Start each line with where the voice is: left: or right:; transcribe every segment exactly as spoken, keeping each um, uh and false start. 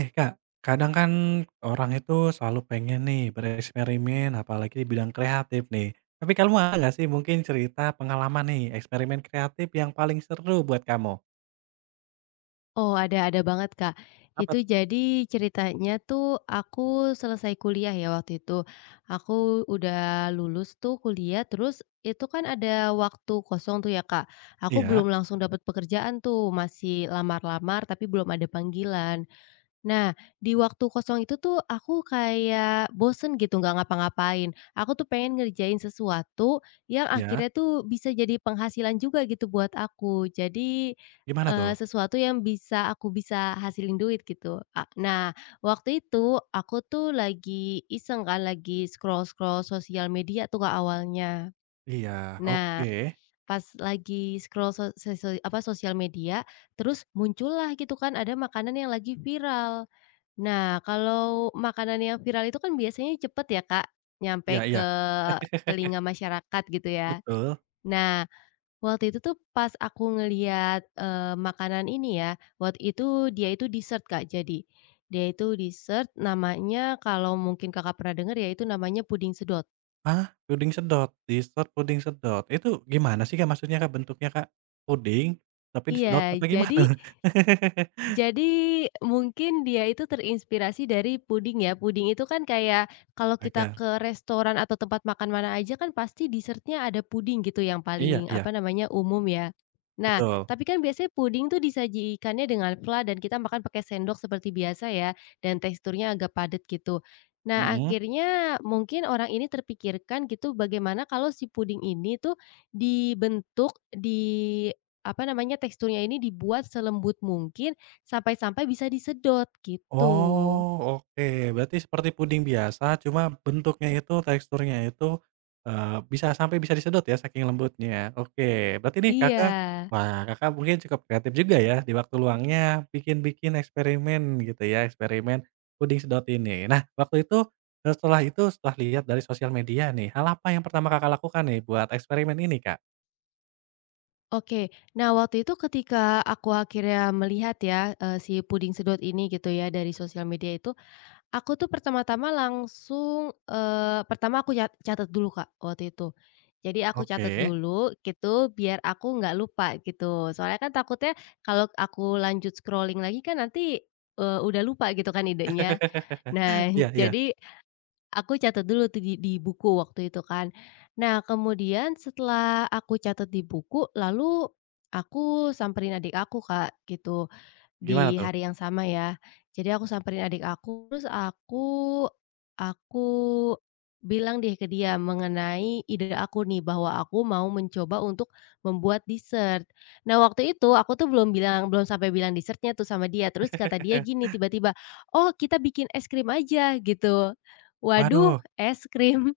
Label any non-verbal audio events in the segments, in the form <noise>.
right: Eh Kak, kadang kan orang itu selalu pengen nih bereksperimen apalagi di bidang kreatif nih. Tapi kamu ada nggak sih mungkin cerita pengalaman nih eksperimen kreatif yang paling seru buat kamu?
left: Oh, ada ada banget, Kak.
right: Apa
left: Itu jadi ceritanya tuh aku selesai kuliah ya waktu itu. Aku udah lulus tuh kuliah, terus itu kan ada waktu kosong tuh ya, Kak. Aku
right: iya,
left: belum langsung dapat pekerjaan tuh, masih lamar-lamar tapi belum ada panggilan. Nah, di waktu kosong itu tuh aku kayak bosen gitu nggak ngapa-ngapain. Aku tuh pengen ngerjain sesuatu yang
right: iya,
left: akhirnya tuh bisa jadi penghasilan juga gitu buat aku. Jadi,
right: gimana
left: eee,
right: tuh?
left: sesuatu yang bisa aku bisa hasilin duit gitu. A nah, waktu itu aku tuh lagi iseng kan, lagi scroll-scroll sosial media tuh Kak awalnya.
right: Iya,
left: Nah,
right: oke.
left: pas lagi scroll so sosio apa, sosial media, terus muncullah gitu kan ada makanan yang lagi viral. Nah, kalau makanan yang viral itu kan biasanya cepet ya, Kak,
right: Iya
left: nyampe
right: iya,
left: ke telinga masyarakat gitu ya.
right: betul.
left: Nah, waktu itu tuh pas aku ngeliat eee, makanan ini ya, waktu itu dia itu dessert, Kak, jadi. Dia itu dessert namanya, kalau mungkin Kakak pernah denger ya, itu namanya puding sedot.
right: Hah? Puding sedot, dessert puding sedot. Itu gimana sih Kak maksudnya Kak bentuknya Kak? Puding tapi disedot
left: Iya,
right: apa
left: jadi
right: gimana? <laughs>
left: Jadi, mungkin dia itu terinspirasi dari puding ya, puding itu kan kayak kalau kita
right: Agak.
left: ke restoran atau tempat makan mana aja kan pasti dessertnya ada puding gitu yang
right: Iya
left: paling,
right: iya,
left: apa namanya, umum ya. Nah,
right: betul.
left: tapi kan biasanya puding tuh disajikannya dengan pla dan kita makan pakai sendok seperti biasa ya, dan teksturnya agak padat gitu. Nah,
right: Mhm.
left: akhirnya mungkin orang ini terpikirkan gitu bagaimana kalau si puding ini tuh dibentuk di apa namanya, teksturnya ini dibuat selembut mungkin, sampai-sampai bisa disedot, gitu.
right: Oh, oke. Berarti seperti puding biasa, cuma bentuknya itu, teksturnya itu, eee, bisa sampai bisa disedot ya, saking lembutnya. Oke, berarti nih
left: Iya.
right: Kakak wah, Kakak mungkin cukup kreatif juga ya, di waktu luangnya bikin-bikin eksperimen gitu ya, eksperimen puding sedot ini. Nah, waktu itu eh, setelah itu, setelah lihat dari sosial media nih, hal apa yang pertama Kakak lakukan nih buat eksperimen ini, Kak?
left: Oke. Nah, waktu itu ketika aku akhirnya melihat ya, eee, si puding sedot ini gitu ya dari sosial media itu, aku tuh pertama-tama langsung, eee, pertama aku cat catat dulu, Kak, waktu itu. Jadi aku catat
right: Oke.
left: dulu gitu biar aku nggak lupa gitu. Soalnya kan takutnya kalau aku lanjut scrolling lagi kan nanti, eee, udah lupa gitu kan idenya. Nah,
right: <laughs> Iya
left: <laughs>
right: iya,
left: jadi aku catat dulu tuh di di buku waktu itu kan. Nah, kemudian setelah aku catat di buku, lalu aku samperin adik aku, Kak, gitu.
right: gimana
left: Di
right: tuh?
left: hari yang sama ya. Jadi aku samperin adik aku, terus aku aku bilang deh ke dia mengenai ide aku nih bahwa aku mau mencoba untuk membuat dessert. Nah, waktu itu aku tuh belum bilang belum sampai bilang dessertnya tuh sama dia, terus kata dia
right: <laughs>
left: gini tiba-tiba, "Oh, kita bikin es krim aja," gitu. Waduh,
right: Waduh.
left: es krim,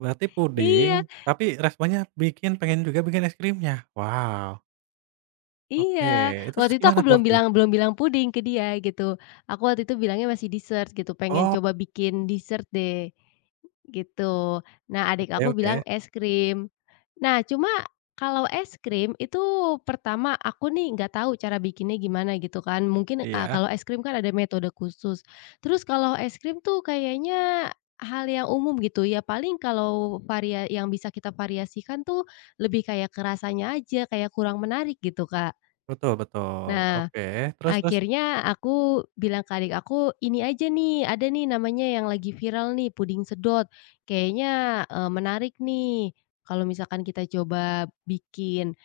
right: Berarti
left: <laughs> iya.
right: puding, tapi responnya bikin pengen juga bikin es krimnya? Wow, oke.
left: Iya,
right: Terus
left: waktu itu
right: gimana
left: aku
right: tuh
left: belum
right: waktu itu?
left: bilang belum bilang puding ke dia gitu. Aku waktu itu bilangnya masih dessert gitu, pengen
right: Oh,
left: coba bikin dessert deh, gitu. Nah, adik
right: oke
left: aku
right: oke.
left: bilang es krim. Nah, cuma kalau es krim itu, pertama aku nih nggak tahu cara bikinnya gimana gitu kan. Mungkin, eee,
right: Iya,
left: kalau es krim kan ada metode khusus. Terus kalau es krim tuh kayaknya hal yang umum gitu ya, paling kalau varia yang bisa kita variasikan tuh lebih kayak kerasanya aja, kayak kurang menarik gitu, Kak.
right: betul betul.
left: Nah,
right: Oke, terus terus?
left: akhirnya aku bilang ke adik aku, "Ini aja nih, ada nih namanya yang lagi viral nih, puding sedot. Kayaknya, eee, menarik nih, kalau misalkan kita coba bikin."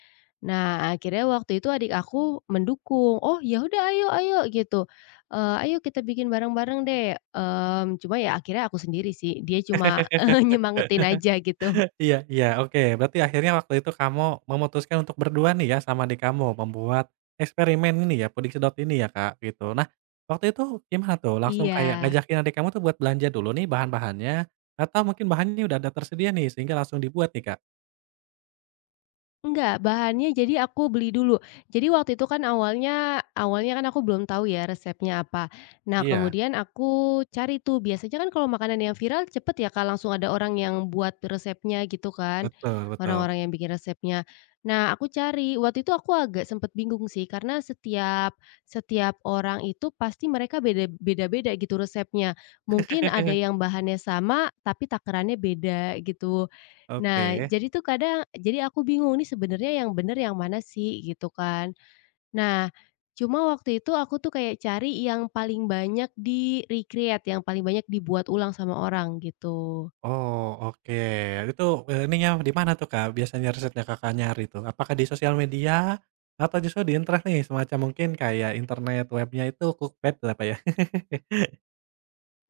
left: Nah, akhirnya waktu itu adik aku mendukung, "Oh, ya udah, ayo ayo," gitu, eee, "Ayo kita bikin bareng-bareng deh." Mmm, cuma ya akhirnya aku sendiri sih, dia cuma <laughs> nyemangetin aja gitu.
right: Iya iya, oke. Berarti akhirnya waktu itu kamu memutuskan untuk berdua nih ya sama adik kamu membuat eksperimen ini ya, puding sedot ini ya, Kak, gitu. Nah, waktu itu gimana tuh? Langsung
left: Iya.
right: kayak ngajakin adik kamu tuh buat belanja dulu nih bahan-bahannya, atau mungkin bahannya udah ada tersedia nih sehingga langsung dibuat nih, Kak?
left: Enggak, bahannya jadi aku beli dulu. Jadi waktu itu kan awalnya awalnya kan aku belum tahu ya resepnya apa. Nah,
right: Iya,
left: kemudian aku cari tuh, biasanya kan kalau makanan yang viral cepet ya Kak, langsung ada orang yang buat resepnya gitu kan,
right: betul betul.
left: orang-orang yang bikin resepnya. Nah, aku cari, waktu itu aku agak sempet bingung sih, karena setiap setiap orang itu pasti mereka beda beda-beda gitu resepnya. Mungkin ada
right: <laughs>
left: yang bahannya sama tapi takarannya beda gitu. Nah,
right: Oke.
left: jadi tuh kadang jadi aku bingung nih sebenarnya yang bener yang mana sih gitu kan. Nah, cuma waktu itu aku tuh kayak cari yang paling banyak di-recreate, yang paling banyak dibuat ulang sama orang gitu.
right: Oh, oke. Itu, eee, ininya di mana tuh, Kak, biasanya risetnya Kakak nyari tuh? Apakah di sosial media atau justru di internet nih, semacam mungkin kayak internet webnya itu Cookpad apa ya? <laughs>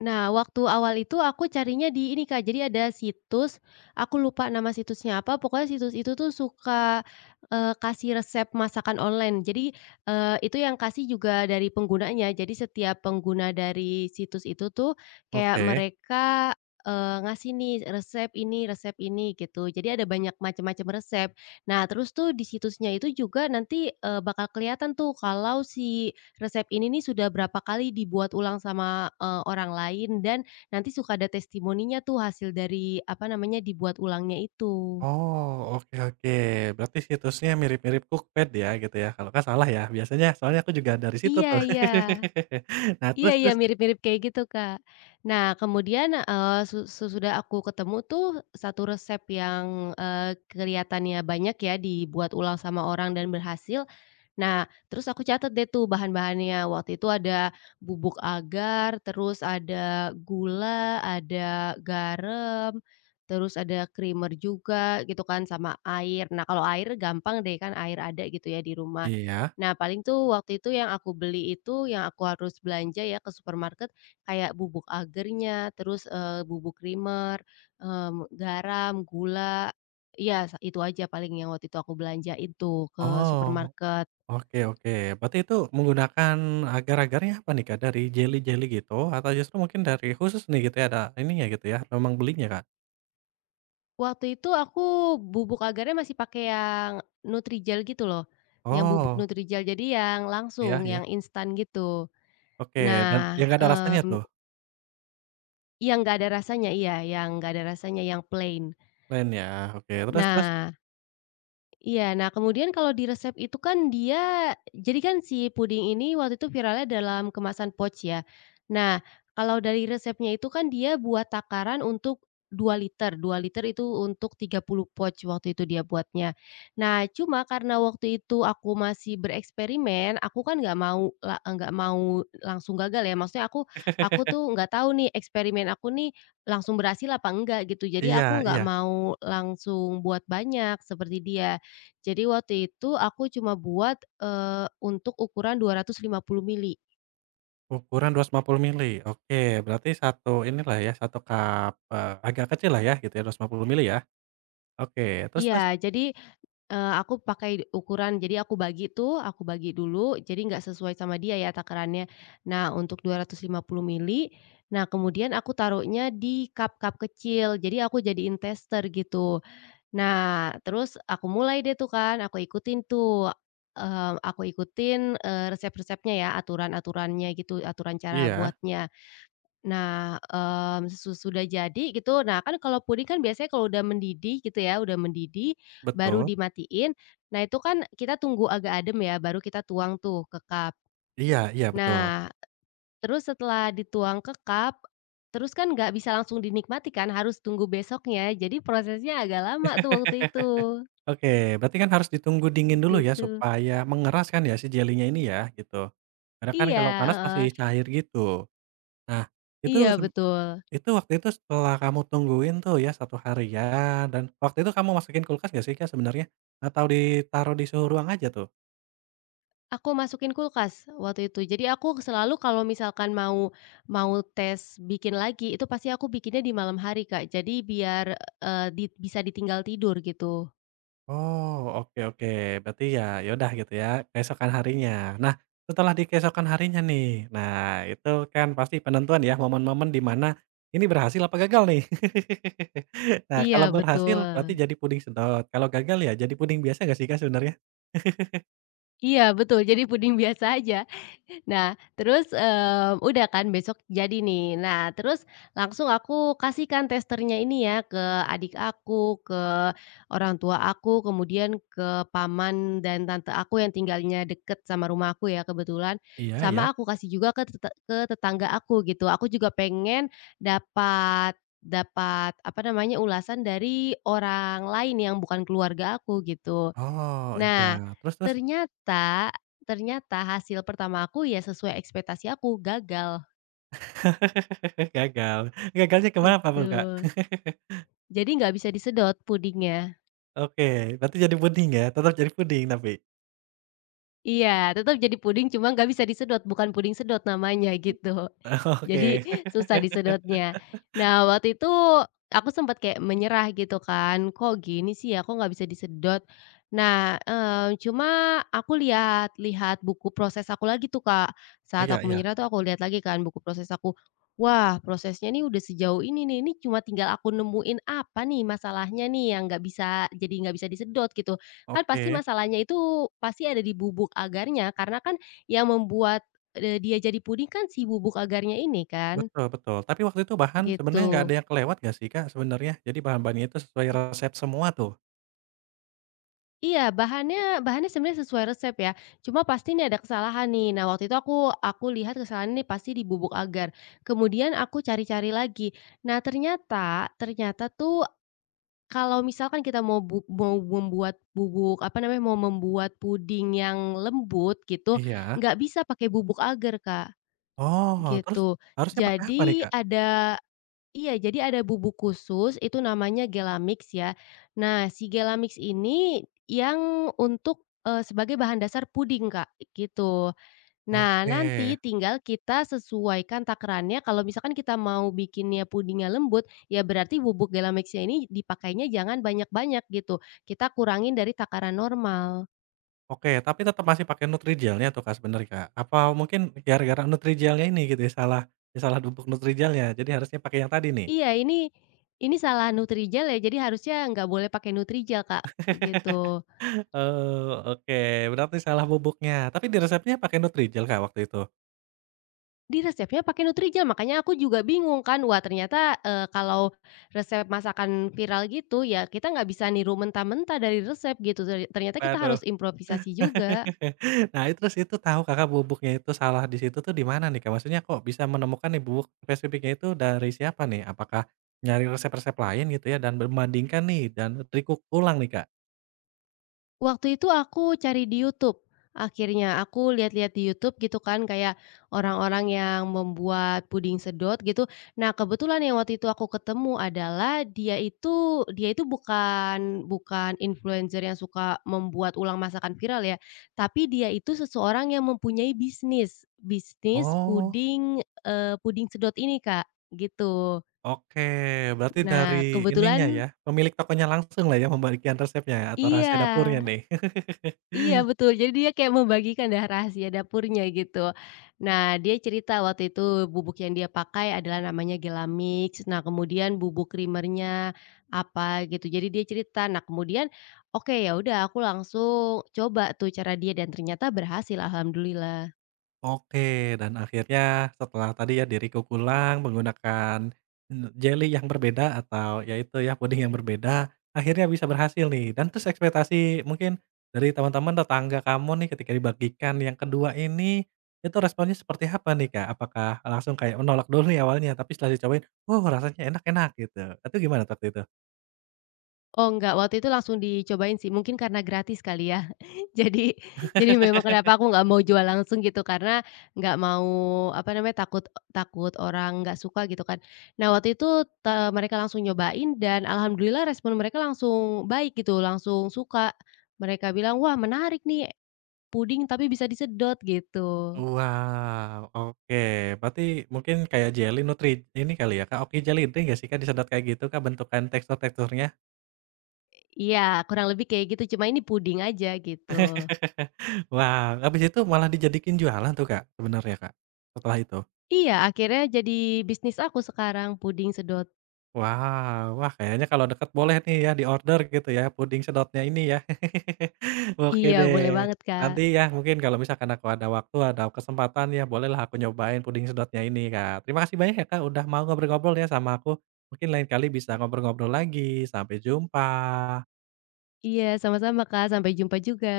left: Nah, waktu awal itu aku carinya di ini Kak, jadi ada situs, aku lupa nama situsnya apa, pokoknya situs itu tuh suka, eee, kasih resep masakan online. Jadi, eee, itu yang kasih juga dari penggunanya, jadi setiap pengguna dari situs itu tuh kayak
right: Oke.
left: mereka, eee, ngasih nih resep ini resep ini gitu, jadi ada banyak macam-macam resep. Nah, terus tuh di situsnya itu juga nanti, eee, bakal kelihatan tuh kalau si resep ini nih sudah berapa kali dibuat ulang sama, eee, orang lain, dan nanti suka ada testimoninya tuh hasil dari apa namanya, dibuat ulangnya itu.
right: Oh, oke oke. Berarti situsnya mirip-mirip Cookpad ya, gitu ya? Kalau nggak salah ya, biasanya soalnya aku juga dari situ
left: Iya
right: tuh.
left: iya.
right: <laughs> Nah,
left: Iya
right: terus
left: iya,
right: terus?
left: mirip-mirip kayak gitu, Kak. Nah, kemudian, eee, su sesudah aku ketemu tuh satu resep yang, eee, kelihatannya banyak ya dibuat ulang sama orang dan berhasil, nah, terus aku catet deh tuh bahan-bahannya. Waktu itu ada bubuk agar, terus ada gula, ada garam, terus ada creamer juga gitu kan sama air. Nah, kalau air gampang deh kan, air ada gitu ya di rumah.
right: Iya.
left: Nah, paling tuh waktu itu yang aku beli itu yang aku harus belanja ya ke supermarket, kayak bubuk agarnya, terus eh, bubuk creamer, em, garam, gula. Iya, sa- itu aja paling yang waktu itu aku belanja itu ke
right: Oh.
left: supermarket.
right: Oke oke, berarti itu menggunakan agar-agarnya apa nih, Kak? Dari jelly-jelly gitu atau justru mungkin dari khusus nih gitu ya, ada ininya gitu ya, memang belinya, Kak?
left: Waktu itu aku bubuk agarnya masih pakai yang Nutrijel gitu loh, yang bubuk
right: Oh,
left: Nutrijel, jadi yang
right: iya
left: langsung,
right: iya,
left: yang instan gitu.
right: oke, dan yang
left: Nah,
right: nggak ada rasanya
left: mmm,
right: tuh?
left: yang nggak ada rasanya iya, yang nggak ada rasanya, yang plain.
right: Plain ya, oke, terus terus?
left: Nah, iya, nah kemudian kalau di resep itu kan dia, jadi kan si puding ini waktu itu viralnya dalam kemasan pouch ya. Nah, kalau dari resepnya itu kan dia buat takaran untuk dua liter, dua liter itu untuk tiga puluh pouch waktu itu dia buatnya. Nah, cuma karena waktu itu aku masih bereksperimen, aku kan nggak mau la nggak mau langsung gagal ya, maksudnya aku aku tuh nggak tahu nih eksperimen aku nih langsung berhasil apa enggak gitu. Jadi
right: Iya
left: aku nggak
right: iya,
left: mau langsung buat banyak seperti dia. Jadi waktu itu aku cuma buat, eee, untuk ukuran 250 mili.
right: ukuran dua ratus lima puluh mili, oke, berarti satu inilah ya, satu cup, eee, agak kecil lah ya gitu ya, dua ratus lima puluh mili ya? Oke, terus terus?
left: Iya, jadi, eee, aku pakai ukuran, jadi aku bagi tuh, aku bagi dulu, jadi nggak sesuai sama dia ya takarannya. Nah, untuk 250 mili, nah kemudian aku taruhnya di cup-cup kecil, jadi aku jadiin tester gitu. Nah, terus aku mulai deh tuh kan, aku ikutin tuh, eee, aku ikutin, eee, resep-resepnya ya, aturan-aturannya gitu, aturan cara
right: Iya,
left: buatnya. Nah, mmm, sesudah jadi gitu, nah kan kalau puding kan biasanya kalau udah mendidih gitu ya, udah mendidih baru
right: betul.
left: dimatiin. Nah itu kan kita tunggu agak adem ya, baru kita tuang tuh ke cup.
right: Iya iya, betul.
left: Nah, terus setelah dituang ke cup, terus kan nggak bisa langsung dinikmati kan, harus tunggu besoknya. Jadi prosesnya agak lama tuh waktu itu,
right: Oke, berarti kan harus ditunggu dingin dulu ya
left: gitu.
right: supaya mengeras kan ya si jelinya ini ya, gitu. Karena kan
left: Iya,
right: kalau panas masih
left: heeh.
right: cair gitu. Nah, itu
left: Iya,
right: seb
left: betul.
right: itu waktu itu setelah kamu tungguin tuh ya satu harian dan waktu itu kamu masukin kulkas nggak sih Kak sebenarnya? Atau ditaruh di suhu ruang aja tuh?
left: Aku masukin kulkas waktu itu. Jadi aku selalu kalau misalkan mau mau tes bikin lagi, itu pasti aku bikinnya di malam hari, Kak. Jadi biar, eee, di bisa ditinggal tidur gitu.
right: Oh, oke oke. Berarti ya, ya udah gitu ya, keesokan harinya. Nah, setelah di keesokan harinya nih, nah itu kan pasti penentuan ya momen-momen di mana ini berhasil apa gagal nih. <laughs> Nah,
left: Iya
right: kalau berhasil
left: betul.
right: berarti jadi puding sedot, kalau gagal ya jadi puding biasa nggak sih Kak sebenarnya?
left: Iya betul, jadi puding biasa aja. Nah, terus, eee, udah kan besok jadi nih. Nah, terus langsung aku kasihkan testernya ini ya ke adik aku, ke orang tua aku, kemudian ke paman dan tante aku yang tinggalnya deket sama rumah aku ya kebetulan,
right: Iya ya.
left: sama aku kasih juga ke tete ke tetangga aku gitu. Aku juga pengen dapat dapat apa namanya, ulasan dari orang lain yang bukan keluarga aku gitu.
right: Oh, iya.
left: Nah,
right: Terus terus?
left: ternyata ternyata hasil pertama aku ya sesuai ekspektasi aku, gagal,
right: <laughs> Gagal. Gagalnya ke mana
left: gitu.
right: tuh Kak? <laughs>
left: Jadi nggak bisa disedot pudingnya.
right: Oke, berarti jadi puding ya, tetap jadi puding tapi?
left: Iya, tetap jadi puding cuma nggak bisa disedot, bukan puding sedot namanya gitu.
right: <laughs>
left: Jadi
right: Oke.
left: susah disedotnya. Nah, waktu itu aku sempat kayak menyerah gitu kan, "Kok gini sih ya, kok nggak bisa disedot?" Nah, eee, cuma aku lihat-lihat buku proses aku lagi tuh, Kak.
right: Oh,
left: Saat
right: iya
left: aku
right: iya.
left: menyerah tuh aku lihat lagi kan buku proses aku. Wah, prosesnya nih udah sejauh ini nih, ini cuma tinggal aku nemuin apa nih masalahnya nih yang nggak bisa jadi nggak bisa disedot gitu. Kan pasti
right: Oke.
left: masalahnya itu, pasti ada di bubuk agarnya, karena kan yang membuat, eee, dia jadi puding kan si bubuk agarnya ini kan,
right: Betul betul. Tapi waktu itu bahan sebenarnya nggak ada
left: gitu.
right: yang kelewat nggak sih, Kak, sebenarnya? Jadi bahan-bahannya itu sesuai resep semua tuh?
left: Iya, bahannya bahannya sebenarnya sesuai resep ya, cuma pasti nih ada kesalahan nih. Nah, waktu itu aku aku lihat kesalahannya nih pasti di bubuk agar. Kemudian aku cari-cari lagi. Nah, ternyata ternyata tuh kalau misalkan kita mau bu mau membuat bubuk, apa namanya, mau membuat puding yang lembut gitu,
right: Iya.
left: nggak bisa pakai bubuk agar, Kak.
right: Oh, terus
left: Gitu.
right: harusnya pakai apa nih,
left: Jadi
right: Kak?
left: ada iya, jadi ada bubuk khusus itu namanya Gelamix ya. Nah, si Gelamix ini yang untuk, eee, sebagai bahan dasar puding, Kak, gitu. Nah,
right: Oke
left: nanti tinggal kita sesuaikan takarannya, kalau misalkan kita mau bikinnya pudingnya lembut, ya berarti bubuk gelamixnya ini dipakainya jangan banyak-banyak gitu, kita kurangin dari takaran normal.
right: oke, tapi tetap masih pakai Nutrigelnya tuh, Kak, sebenarnya, Kak? Apa mungkin gara-gara Nutrigelnya ini gitu ya salah ya salah bubuk Nutrigelnya, jadi harusnya pakai yang tadi nih?
left: Iya, ini ini salah Nutrijel ya, jadi harusnya nggak boleh pakai Nutrijel, Kak, gitu.
right: <laughs> Oh, oke, berarti salah bubuknya. Tapi di resepnya pakai Nutrigel, Kak, waktu itu?
left: Di resepnya pakai Nutrijel, makanya aku juga bingung kan, wah ternyata, eee, kalau resep masakan viral gitu, ya kita nggak bisa niru mentah-mentah dari resep gitu, ter ternyata kita harus
right: Waduh.
left: improvisasi juga.
right: <laughs> Nah, itu terus itu tahu Kakak bubuknya itu salah di situ tuh di mana nih, Kak? Maksudnya kok bisa menemukan nih bubuk spesifiknya itu dari siapa nih? Apakah nyari resep-resep lain gitu ya dan membandingkan nih dan trikuk ulang nih, Kak?
left: Waktu itu aku cari di YouTube, akhirnya aku lihat-lihat di YouTube gitu kan kayak orang-orang yang membuat puding sedot gitu. Nah, kebetulan yang waktu itu aku ketemu adalah dia itu dia itu bukan bukan influencer yang suka membuat ulang masakan viral ya, tapi dia itu seseorang yang mempunyai bisnis, bisnis
right: Oh,
left: puding, eee, puding sedot ini Kak, gitu.
right: oke. Berarti dari
left: Nah
right: ininya ya,
left: kebetulan
right: pemilik tokonya langsung lah ya membagikan resepnya atau rahasia
left: iya.
right: dapurnya nih? <laughs>
left: Iya betul, jadi dia kayak membagikan dah rahasia dapurnya gitu. Nah, dia cerita waktu itu bubuk yang dia pakai adalah namanya Gelamix, nah kemudian bubuk creamernya apa gitu. Jadi dia cerita, nah kemudian oke ya udah aku langsung coba tuh cara dia dan ternyata berhasil, alhamdulillah.
right: Oke, dan akhirnya setelah tadi ya diriku pulang menggunakan n jeli yang berbeda atau yaitu ya puding yang berbeda, akhirnya bisa berhasil nih dan terus ekspektasi mungkin dari teman-teman tetangga kamu nih ketika dibagikan yang kedua ini, itu responnya seperti apa nih, Kak? Apakah langsung kayak menolak dulu nih awalnya tapi setelah dicobain, "Wow rasanya enak-enak," gitu. Itu gimana waktu itu?
left: Oh enggak, waktu itu langsung dicobain sih, mungkin karena gratis kali ya. <laughs> Jadi jadi memang kenapa aku nggak mau jual langsung gitu, karena nggak mau, apa namanya, takut, takut orang nggak suka gitu kan. Nah, waktu itu te mereka langsung nyobain dan alhamdulillah respon mereka langsung baik gitu, langsung suka. Mereka bilang, "Wah menarik nih, puding tapi bisa disedot," gitu.
right: Wow, oke. Berarti mungkin kayak jelly nutri ini kali ya, Kak, oke Jelly, ada nggak sih, Kak, disedot kayak gitu, Kak, bentukan tekstur-teksturnya?
left: Iya, kurang lebih kayak gitu, cuma ini puding aja gitu.
right: <laughs> Wow, habis itu malah dijadikan jualan tuh, Kak, sebenarnya, Kak, setelah itu?
left: Iya, akhirnya jadi bisnis aku sekarang, puding sedot.
right: Wow, wah kayaknya kalau deket boleh nih ya di order gitu ya puding sedotnya ini ya. <laughs> Oke
left: Iya, boleh
right: deh,
left: banget, Kak.
right: nanti ya mungkin kalau misalkan aku ada waktu, ada kesempatan ya bolehlah aku nyobain puding sedotnya ini, Kak. Terima kasih banyak ya, Kak, udah mau ngobrol-ngobrol ya sama aku. Mungkin lain kali bisa ngobrol-ngobrol lagi, sampai jumpa.
left: Iya, sama-sama Kak, sampai jumpa juga.